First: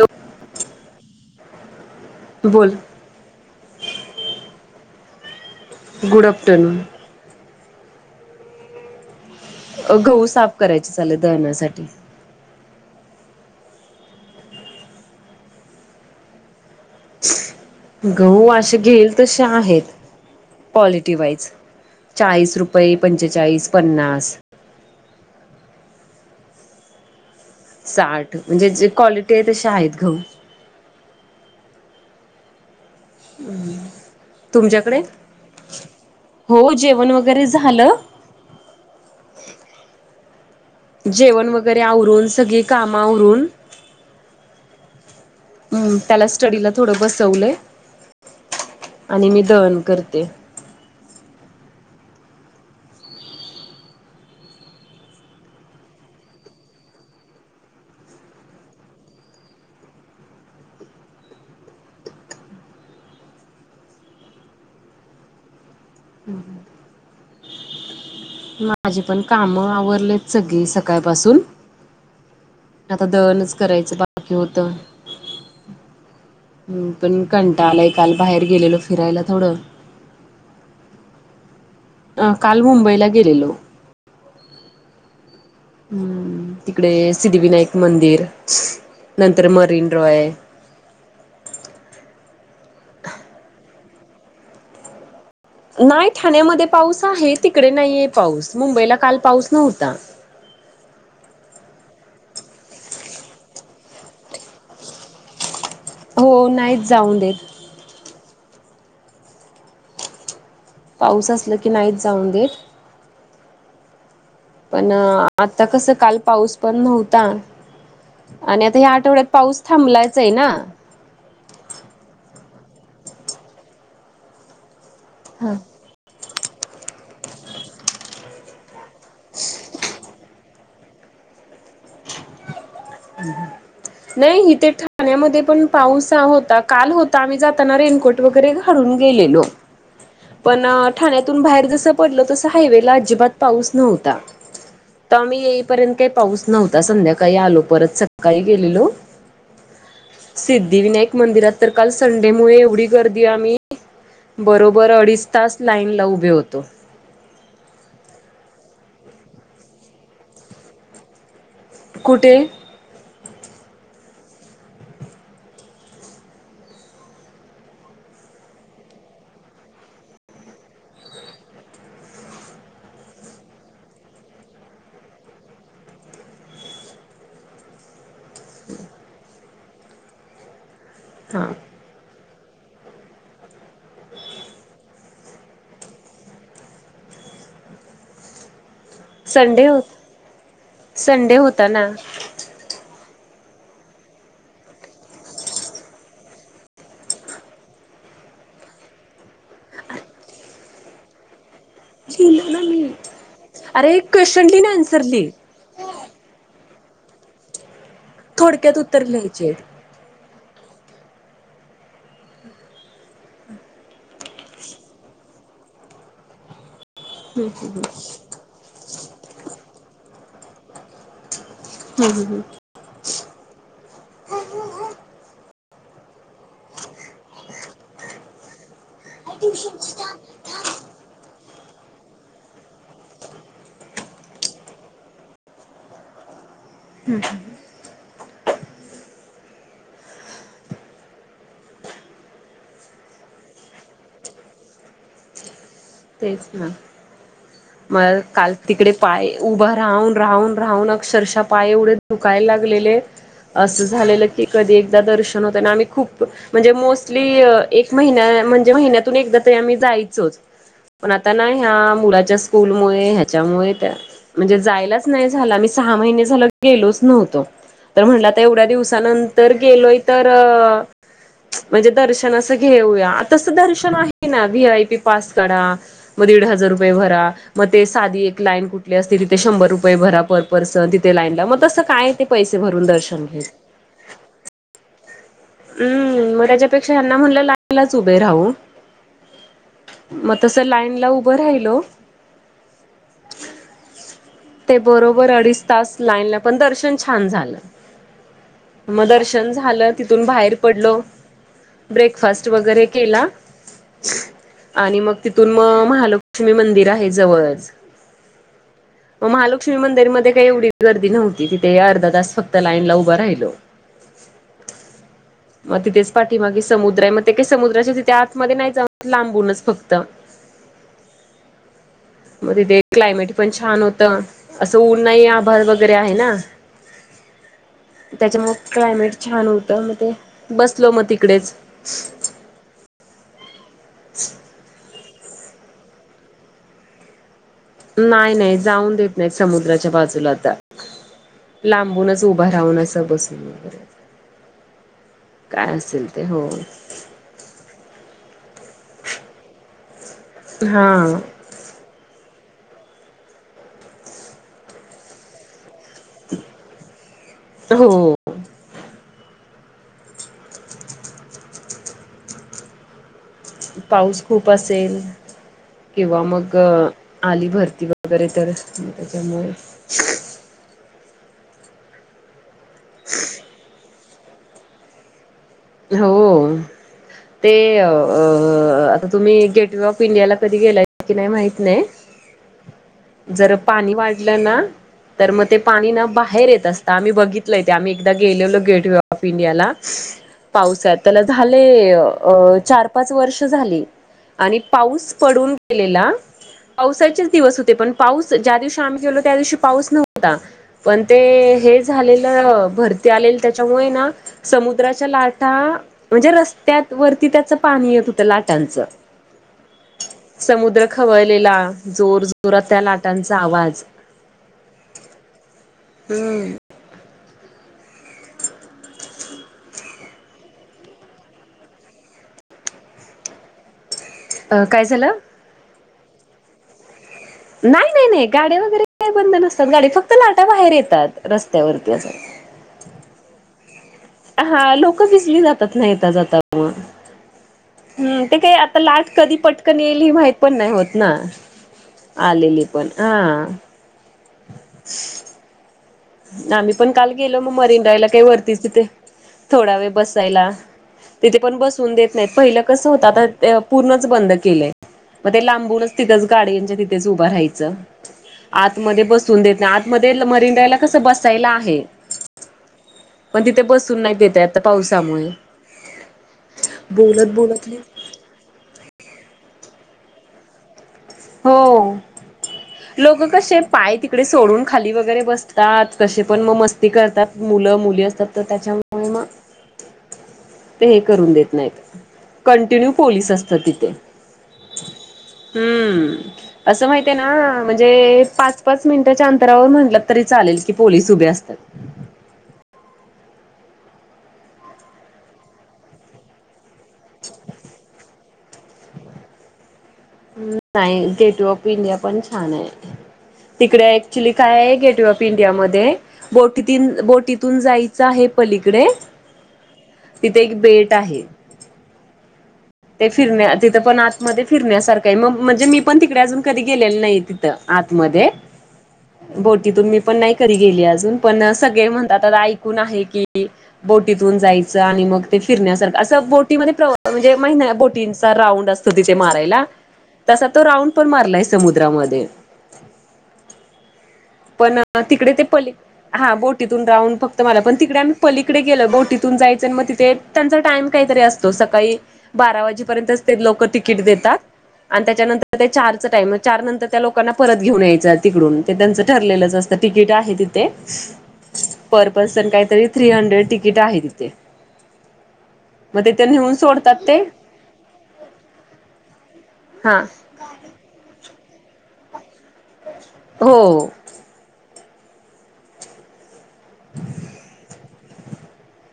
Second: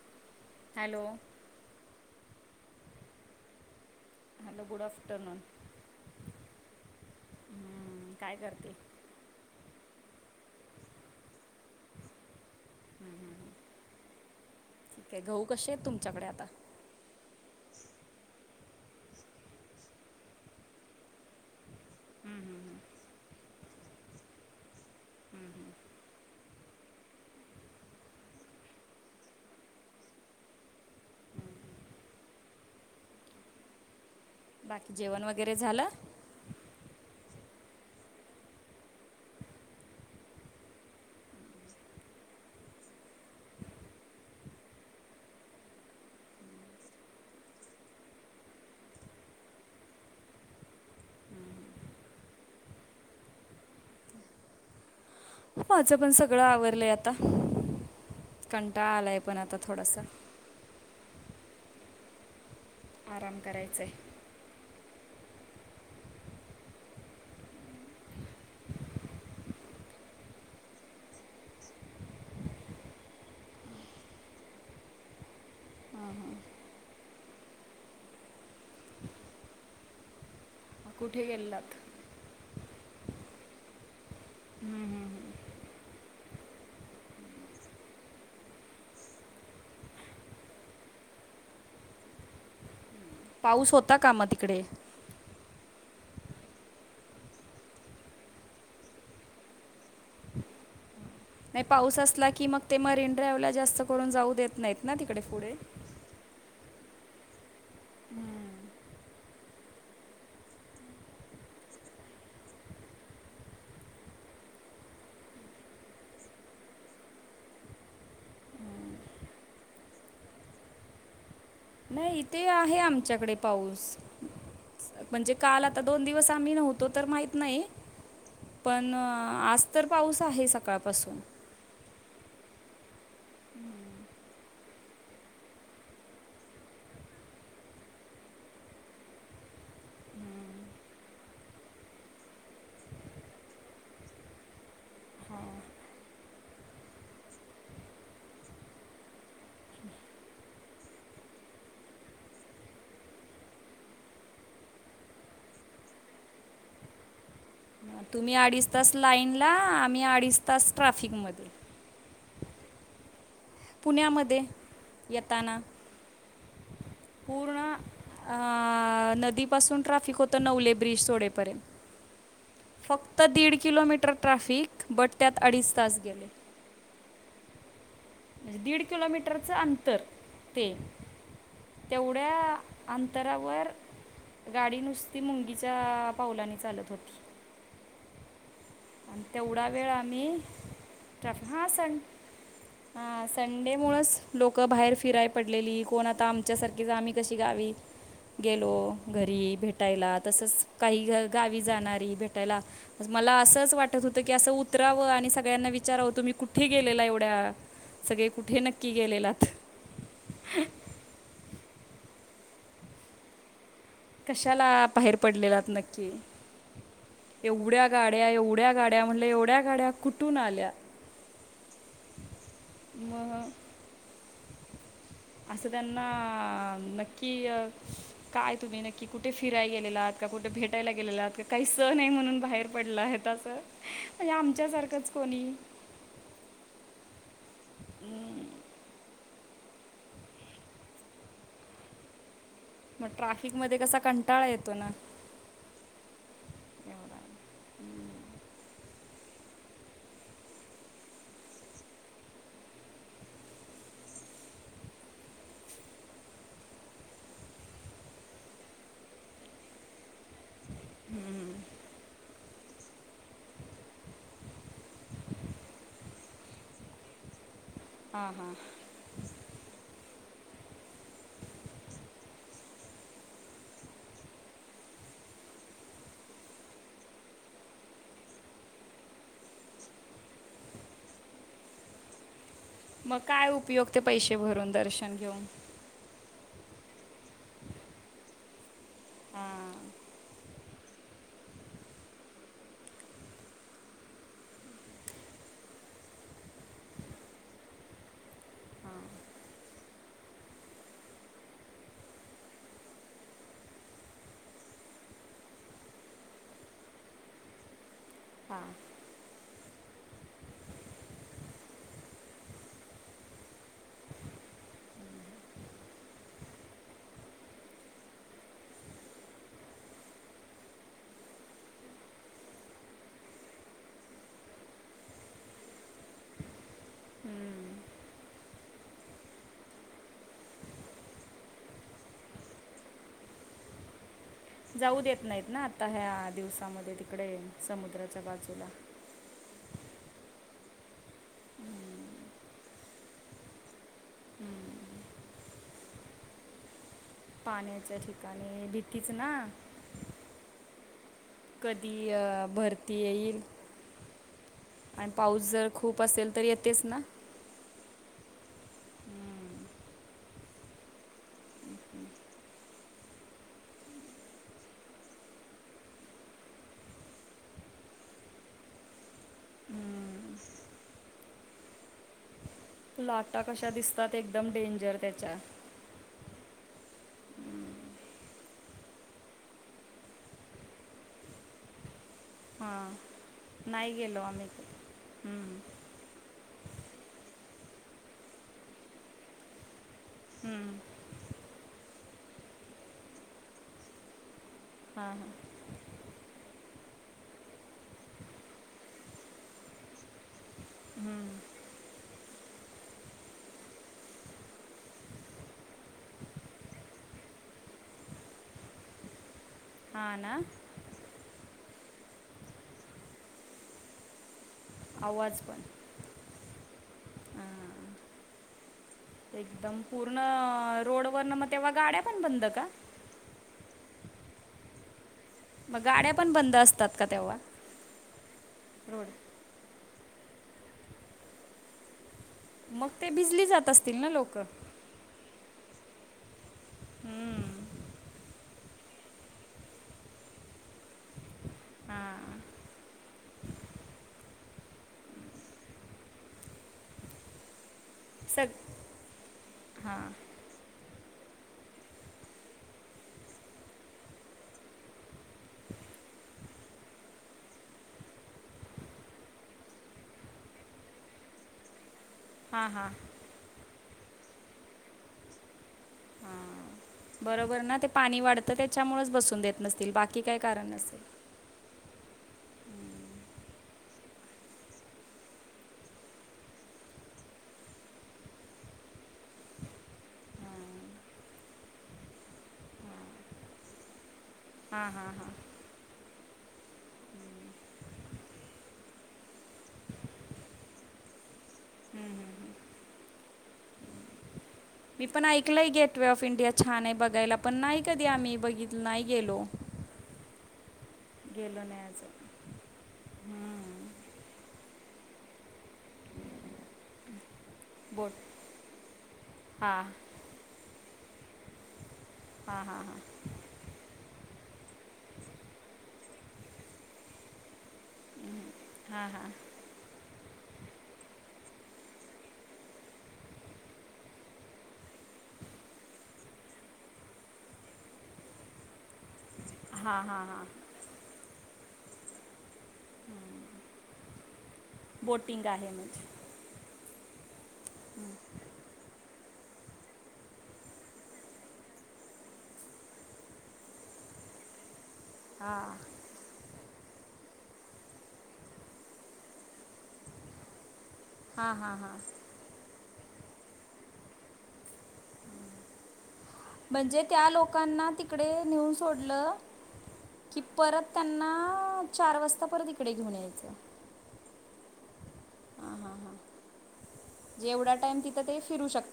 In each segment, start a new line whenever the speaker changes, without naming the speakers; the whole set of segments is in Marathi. हॅलो.
हॅलो.
बोल
hello good afternoon
good afternoon
हम्मं कायं करतें
अ गहू साफ करायच चालेल दळणा साठी.
''हं ''हं'' काय गहू कसे आहेत तुमच्याकडे आता.
गह असे घेईल तसे आहेत क्वालिटी वाईज.
हम्म,
चाळीस
हम्म, हम्म.
रुपये पंचेचाळीस पन्नास.
ह ह,
साठ म्हणजे जे क्वालिटी आहे तसे आहेत गहू.
[inaudible] बाकी
तुमच्याकडे
जेवण वगैरे झालं
हो जेवण वगैरे झालं. जेवण वगैरे आवरून सगळी कामवरून. हम त्याला स्टडीला थोडं बसवलंय. आणि मी दळन करते.
हम्म, माझं पण सगळं आवरडलंय आता कंटाळ आलाय पण आता थोडासा. आराम करायचं आहे.
हम हम, माझे पण काम आवरलेत सगळी सकाळपासून. आता दळनच करायचं बाकी होत.
हां हां
ह पण कंटा आलाय काल बाहेर गेलेलो फिरायला थोडं.
कुठे गेल्लात.
अ काल मुंबईला गेलेलो.
हम्म हम्म हम्म.
हम्म तिकडे सिद्धिविनायक मंदिर नंतर मरीन रॉय.
पाऊस होता का मा तिकडे.
नाही ठाण्यामध्ये पाऊस आहे तिकडे नाहीये पाऊस मुंबईला काल पाऊस नव्हता.
नाही पाऊस असला की मग ते मरीन ड्राईव्ह ला जास्त करून जाऊ देत नाहीत ना तिकडे पुढे.
हो नाहीच जाऊन देत.
हम्म.
पाऊस असल की नाहीत जाऊन देत. पण आता कसं काल पाऊस पण नव्हता. आणि आता ह्या आठवड्यात पाऊस थांबलायचा आहे ना.
नाही इथे आहे आमच्याकडे पाऊस म्हणजे काल आ ''--'' आता दोन दिवस आम्ही नव्हतो तर माहत नाही. पण आज तर पाऊस आहे सकाळपासून.
ह, नाही इथे ठाण्यामध्ये पण पाऊस अ होता काल होता आम्ही जाताना रेनकोट. वगैरे घालून गेलेलो. पण ठाण्यातून बाहेर जस पडल तस हायवेला अजिबात पाऊस नव्हता. आम्ही येईपर्यंत काही पाऊस नव्हता संध्याकाळी आलो. परत सकाळी गेलेलो. सिद्धिविनायक मंदिरात तर काल संडे मुळे एवढी गर्दी आम्ही. बरोबर अडीच तास लाईनला उभे होतो.
तुम्ही अडीच तास लाईनला आम्ही अडीच तास ट्रॅफिकमध्ये.
कुठे.
पुण्यामध्ये येताना. पूण. अ नदीपासून ट्राफिक होतं नवले ब्रिज सोडेपर्यंत. फक्त दीड किलोमीटर ट्रॅफिक बट त्यात अडीच तास गेले. म्हणजे दीड किलोमीटरच अंतर ते-
हां.
तेवढ्या अंतरावर- गाडी नुसती मुंगीच्या पावलाने चालत होती. आणि
संडे
तेवढा
हो
वेळ आम्ही.
संडे
ट्रफ हां
होता ना.
सण- हा. संडे मुळच लोक बाहेर फिराय पडलेली. कोणता- आता आमच्यासारखीच. आम्ही कशे गावी- गेलो घरी भेटायला. तसच काही गावी जाणारी
लिहिलं ना
भेटायला-
मी
मला असंच
अरे
वाटत होतं की
क्वेश्चन
असं
लिहीन आन्सर
उतरावं
लिही
आणि सगळ्यांना विचाराव तुम्ही कुठ? कुठे गेलेला एवढ्या? सगळे कुठे
थोडक्यात
नक्की
उत्तर
गेलेलात?
लिहायचे.
कशाला बाहेर पडलेलात नक्की? एवढ्या गाड्या, एवढ्या गाड्या, म्हणलं एवढ्या गाड्या कुठून आल्या?
हम् हम हम.
मग? असं त्यांना नक्की- काय तुम्ही नक्की कुठे फिरायला गेलेलात? का कुठे भेटायला गेलेलात? का काही सण आहे म्हणून बाहेर पडलाहेत आज? म्हणजे आमच्यासारखंच कोणी-
हम् हम.
हं. मग ट्रॅफिक मध्ये कसा कंटाळा येतो ना?
तेच ना.
ह
म काल तिकडे पाय उभा राहून राहून राहून अक्षरशः पाय एवढे दुकायला लागलेले- असं झालेलं की कधी एकदा दर्शन होतं आणि आम्ही खूप- म्हणजे मोस्टली एक महिन्या म्हणजे महिन्यातून एकदा तरी आम्ही जायचोच. पण आता ना ह्या मुलाच्या स्कूलमुळे, ह्याच्यामुळे त्या- म्हणजे जायलाच नाही झाल. आम्ही सहा महिने झाले गेलोच नव्हतो. तर म्हटलं
हां
तर
हां
एवढ्या दिवसा- नंतर गेलोय तर- म्हणजे दर्शन असं घेऊया. तसं दर्शन आहे ना व्ही आय पी पास काढा. मग दीड हजार रुपये भरा. मग ते साधी एक लाईन कुठली असते. तिथे शंभर रुपये भरा पर पर्सन तिथे लाईनला. मग तसं काय आहे ते - पैसे भरून द-
मग काय उपयोग ते पैसे भरून दर्शन घेऊन.
हम्. मग त्याच्यापेक्षा यांना म्हणलं लाईनलाच उभे राहू.
हां
मग त- त लाईनला उभं राहिलो. तर बरोबर अडीच तास लाईनला, पण दर्शन छान झालं.
हां
मग दर्शन झालं. तिथून बाहेर पडलो. ब्रेकफास्ट वगैरे केला. आणि मग तिथून मग महालक्ष्मी मंदिर आहे जवळच.
हां
मग महालक्ष्मी मंदिरमध्ये काही एवढी गर्दी नव्हती. तिथे अर्धा तास फक्त लाईनला उभं राहिलो. मग तिथेच पाठीमागे समुद्र आहे. मग ते काही समुद्राच्या तिथे आतमध्ये नाही जाऊ देत. लांबूनच फक्त. मग तिथे एक क्लायमेट पण छान होत. तरं असं ऊंन नाहीं आभांळ वगैरें आहे नां
हम्मं
त्यांच्यामुळे क्लांयमेट छान होतं मंग ते बसलो मंग तिकडे चं
जाऊं देतं नाहींत नां आंता ह्यां दिवसांमध्ये तिकडे समुद्राच्या
नाहीं नाहीं
बाजूला
जाऊं देतं नाहीं समुद्रांच्या बाजूंला आंता लांबूनचं उभं राहूंन असं बसूंन वगैरें कायं असेल ते हो
पाण्यांच्या ठिकाणीं भिकीच नां
हा
कधीं भरती येईल आणि पाऊस जरं खूंप असेल तरं येतेचं नां
हो
हम्म.
पाऊस खूंप असेलं किंवा मंग आंली भरती वगैरें तरं त्यांच्यामुळे
तुं लांटा कशायां दिसतांत एकदंम डेंजर त्यांच्या
हो ते आंता तुम्हीं गेट ऑफ इंडियाला कधीं गेलां की नाहीं माहित नाहीं
[unintelligible]
जरां
नाही
पाणी
गेलो
वाढलं
आम्ही
नां
कधी.
तरं मंग ते
हम्म.
पाणी नां बाहेर येतं असतां आम्हीं बघितलंय ते आम्हीं एकदां गेले होलो गेटवे ऑफ इंडियांला
हम्म.
पावसांत त्यांला झांले चार पांच वर्ष झालीं आणि
हां
पाऊस
हां
पडूंन गेलेलां पावसाचेच दिवसं होते पणं पाऊस ज्यां दिवशी आम्हीं गेलो त्यां दिवशी पाऊस नव्हतां पणं ते
हम्म.
हे झालेलं भरती आलेल त्यांच्यामुळे नां समुद्रांच्या लांटा आंता म्हणजे रस्त्या वरती त्यांचं पाणी येतं होतं लाटांचं
हां ना
समुंद्र खवळलेला जोर जोरातं त्यां लाटांचा आवांज
आवांज पणं
हम्मं
एकदंम पूर्ण रोड वरं नं मगं तेंव्हा गाड्यां पणं बंद कां
अं कायं झालं
मंग गाड्यां पणं बंद असतांत कां तेंव्हा
नाहीं नाहीं नाहीं गाड्यां वगैरें कायं बंद नसतांत गांडी फक्तं लांटा बाहेर येतांत रस्त्यांवरती असं
मंग ते बिजली जातं असतील नां लोक
हां लोकं बिजली जातांत येतां जातं मंग
हम्मं
हम्मं ते कांहीं आंता लांट कधीं पटकन येईल हे माहित पणं नाहीं होतं नां आलेली पणं हां [unintelligible] आम्हीं पणं कांल गेलो मंग मरीन रायंला कांहीं
सग
वरतीचिथ थोडां वेळं
हां
बसांयला तिथे पणं बसवूंन देतं नाहीतं पहिलं कसं होतं आंता पूर्णचं बंद केलंय मंग ते लांबूनचं तिथंच गाडंच्या तिथेचं उभं राहायचं आंतमध्यें बसूंन देतं नाहीं आंतमध्यें मरिंडायंला कसं बसायंला आहे
हां हां
मणं तिथे बसूंन नाहीं येते आंता पावसांमुळे
हां बरोबर नां ते पाणी वाढतं त्यांच्यामुळेचं बसूंन देतं नसतील बाकी कायं कारणं नसते
हो लोक कसे पाय तिकडे सोडून खाली वगैरे बसतात कसे पण मग मस ते करतात मुलं, मुली असतात तर त्याच्यामुळे मग ते हे
हां
करून देत नाहीत कंटिन्यू पोलीस असतात तिथे
हा, हा, हां
हम्म असं माहित आहे ना म्हणजे पाच, पाच मिनिटाच्या अंतरावर म्हटलं तरी चालेल की पोलिस उभे असतात
हं. मी पण ऐकलंय गेटवे ऑफ इंडिया छान आहे बघायला पण नाही कधी आम्ही बघित नाही गेलो
नाही गेट व
गेलो
ऑफ
नाही
इंडिया
अजून
पण छान आहे तिकडे
हं.
ऍक्च्युली काय गेटवे ऑफ इंडिया मध्ये बोटीतीन बोटी थून जायचं
बोट
आहे पलीकडे
हां
तिथे एक बेट आहे
हा, हा, हा
ते फिरण्या तिथं पण आतमध्ये फिरण्यासारखं आहे मग म्हणजे मी पण तिकडे अजून कधी गेलीली नाही ती त आतमध्ये
हां हां
बोट तिथून मी पण नाही कधी गेले अजून पण सगळे म्हणतात आता ऐकून आहे की बोटीतून जायचं आणि मग ते फिरण्यासारखं असं बोटीमध्ये म्हणजे प्रवा म्हणजे माही ना बोटींचा राऊंड आसतो तिथे मारायला
हां हां हां
तसा तो राऊंड पण मारलाय समुद्रामध्ये पण तिकडे ते
बोटिंग आहे
पली
म्हणजे
हा बोटीतून राऊंड फक्त मारला पण तिकडे आम्ही पलीकडे गेलो बोटीत इथून जायचं म तिथे त्यांचा टाइम काहीतरी असतो सकाळी बारा वाजेपर्यंत ते लोक तिकीट देतात आणि त्याच्यानंतर ते
हां
चार च टाइम चार नंतर त्या लोकांना परत घेऊन यायचं तिकडून ते त्यांचं ठरलेलंच असतं तिकीट आहे तिथे
हा, हा, हां
पर पर्सन काहीतरी थ्री हंड्रेड तिकीट आहे तिथे म तिथं निहू
म्हणजे त्या लोकांना तिकडे नेऊन सोडलं
हा
कि परत त्यांना आ चार वाजता परत इकडे घेऊन यायचं
हो
हां हां हां जेवढा टाइम तिथं ते फिरू शक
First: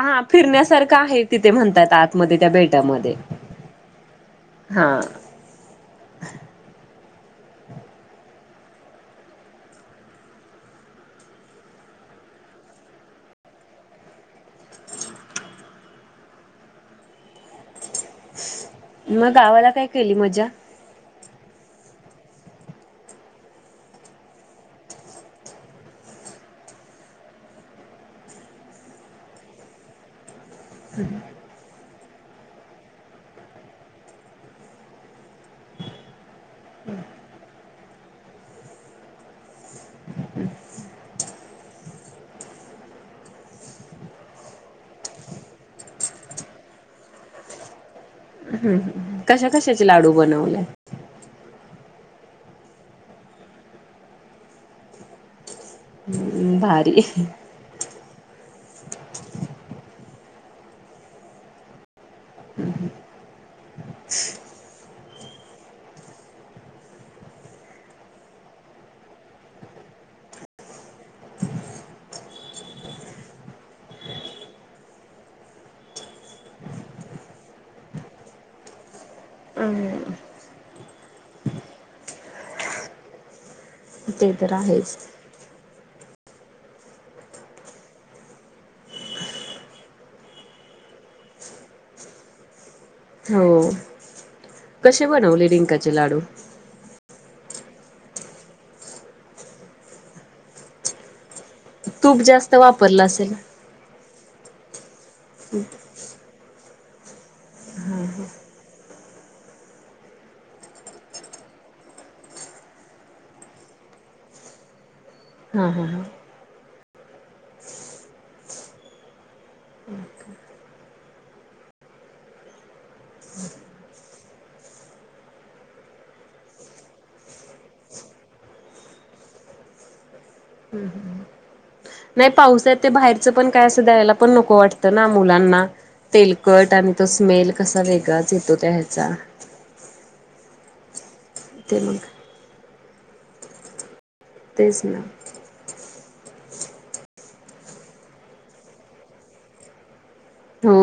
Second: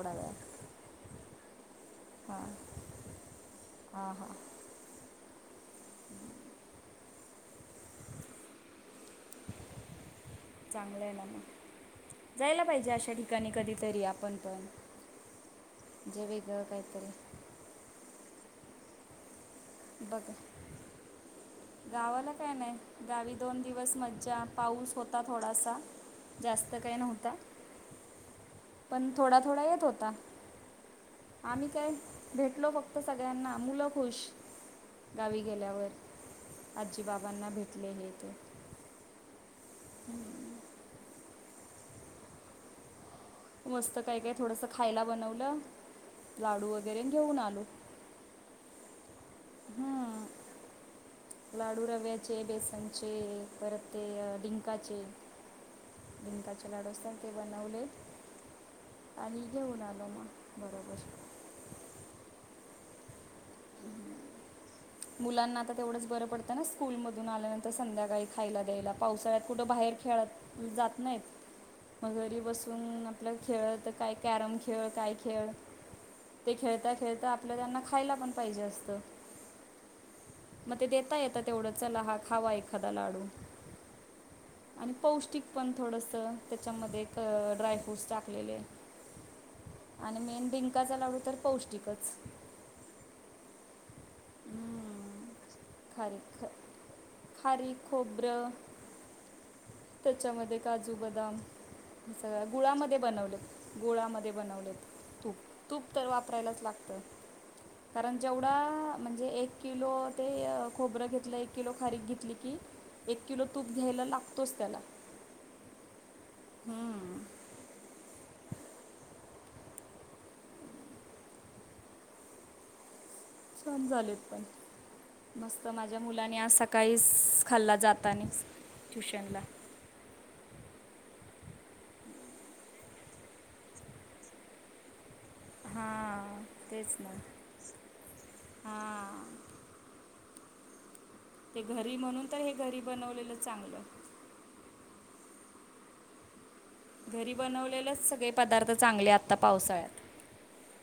हा फिरण्यासारखं आहे तिथे म्हणतात आतमध्ये
हां
त्या बेटामध्ये
हां हां
हा
चांगलं आहे ना म जायला पाहिजे अशा ठिकाणी कधीतरी आपण पण जे वेगळ कायतरी
म गावाला काय केली
बघ
मज्जा?
गावाला काय नाही गावी दोन दिवस मज्जा पाऊस होता थोडासा जास्त काय नव्हता पण थोडा, थोडा येत होता
हम्
आम्ही काय भेटलो फक्त सगळ्यांना मुलं खुश गावी गेल्यावर आजी, बाबांना भेटले हे ते
हम्म्
मस्त काय, काय थोडस खायला बनवलं लाडू वगैरे घेऊन आलो
हम्म, हम्म ह कशा कशाचे लाडू
हां
बनवले
लाडू रव्याचे, बेसनचे, परत ते डिंकाचे डिंकाचे लाडू
भारी
आसता ते बन लावले. आणि घेवून आलो म बराबर.
हम्, ह.
मुलांना आता, तेवढंच बरं पडतं ना. स्कूल मधून आल्यानंतर. संध्याकाळी खायला द्यायला. पावसाळ्यात कुठं बाहेर खेळत, जात नाहीत. मग घरी बसून, आपलं खेळत काय कॅरम खेळ, काय खेळ. ते खेळता - खेळता. आपलं त्यांना, खायला पण पाहिजे असतं.
हम्.
म ते देता येत तेवढं. चला, हा खावा एखादा लाडू.
ते तर
आणि
आहेच
पौष्टिक पण थोडसं. त्याच्यामध्ये, क ड्राय फ्रूट्स टाकलेले. आणि मेन, डिंकाचा लाडू तर पौष्टिकच.
हो. कसे
हम्म.
बनवले, डिंकाचे
खारी
लाडू?
ख- खारीक, खोबरं त्याच्यामध्ये काजू, बदाम.
तूप
सगळ्या
जास्त
गुळामध्ये
वापरलं असेल
बनवलेत. गुळामध्ये बनवलेत. तूप- तूप तर वापरायलाच लागतं. कारण जेवढा, म्हणजे एक किलो ते ते अं खोबरं घेतलं. एक किलो खारीक घेतली की, एक किलो तूप घ्यायला लागतोच, त्याला.
हा, हा, हा.
हा.
[inaudible]
छान झालेत, पण. मस्त. माझ्या मुलांनी आज सकाळीस खाल्ला. जातानी ट्युशनला.
हम्, हम. नाही पाऊसय ते, बाहेरचं पण काय असं द्यायला, पण नको वाटतं ना मुलांना.
हां
तेलकट आणि
तेच
तो
ना
स्मेल कसा, वेगळाच येतो. त्या ह्याचा
हां ते घरी, म्हणून तर हे घरी बनवलेलं, चांगलं.
तेच, ना.
घरी बनवलेलेस सगळे पदार्थ चांगले. आत्ता पावसाळ्यात.
हो.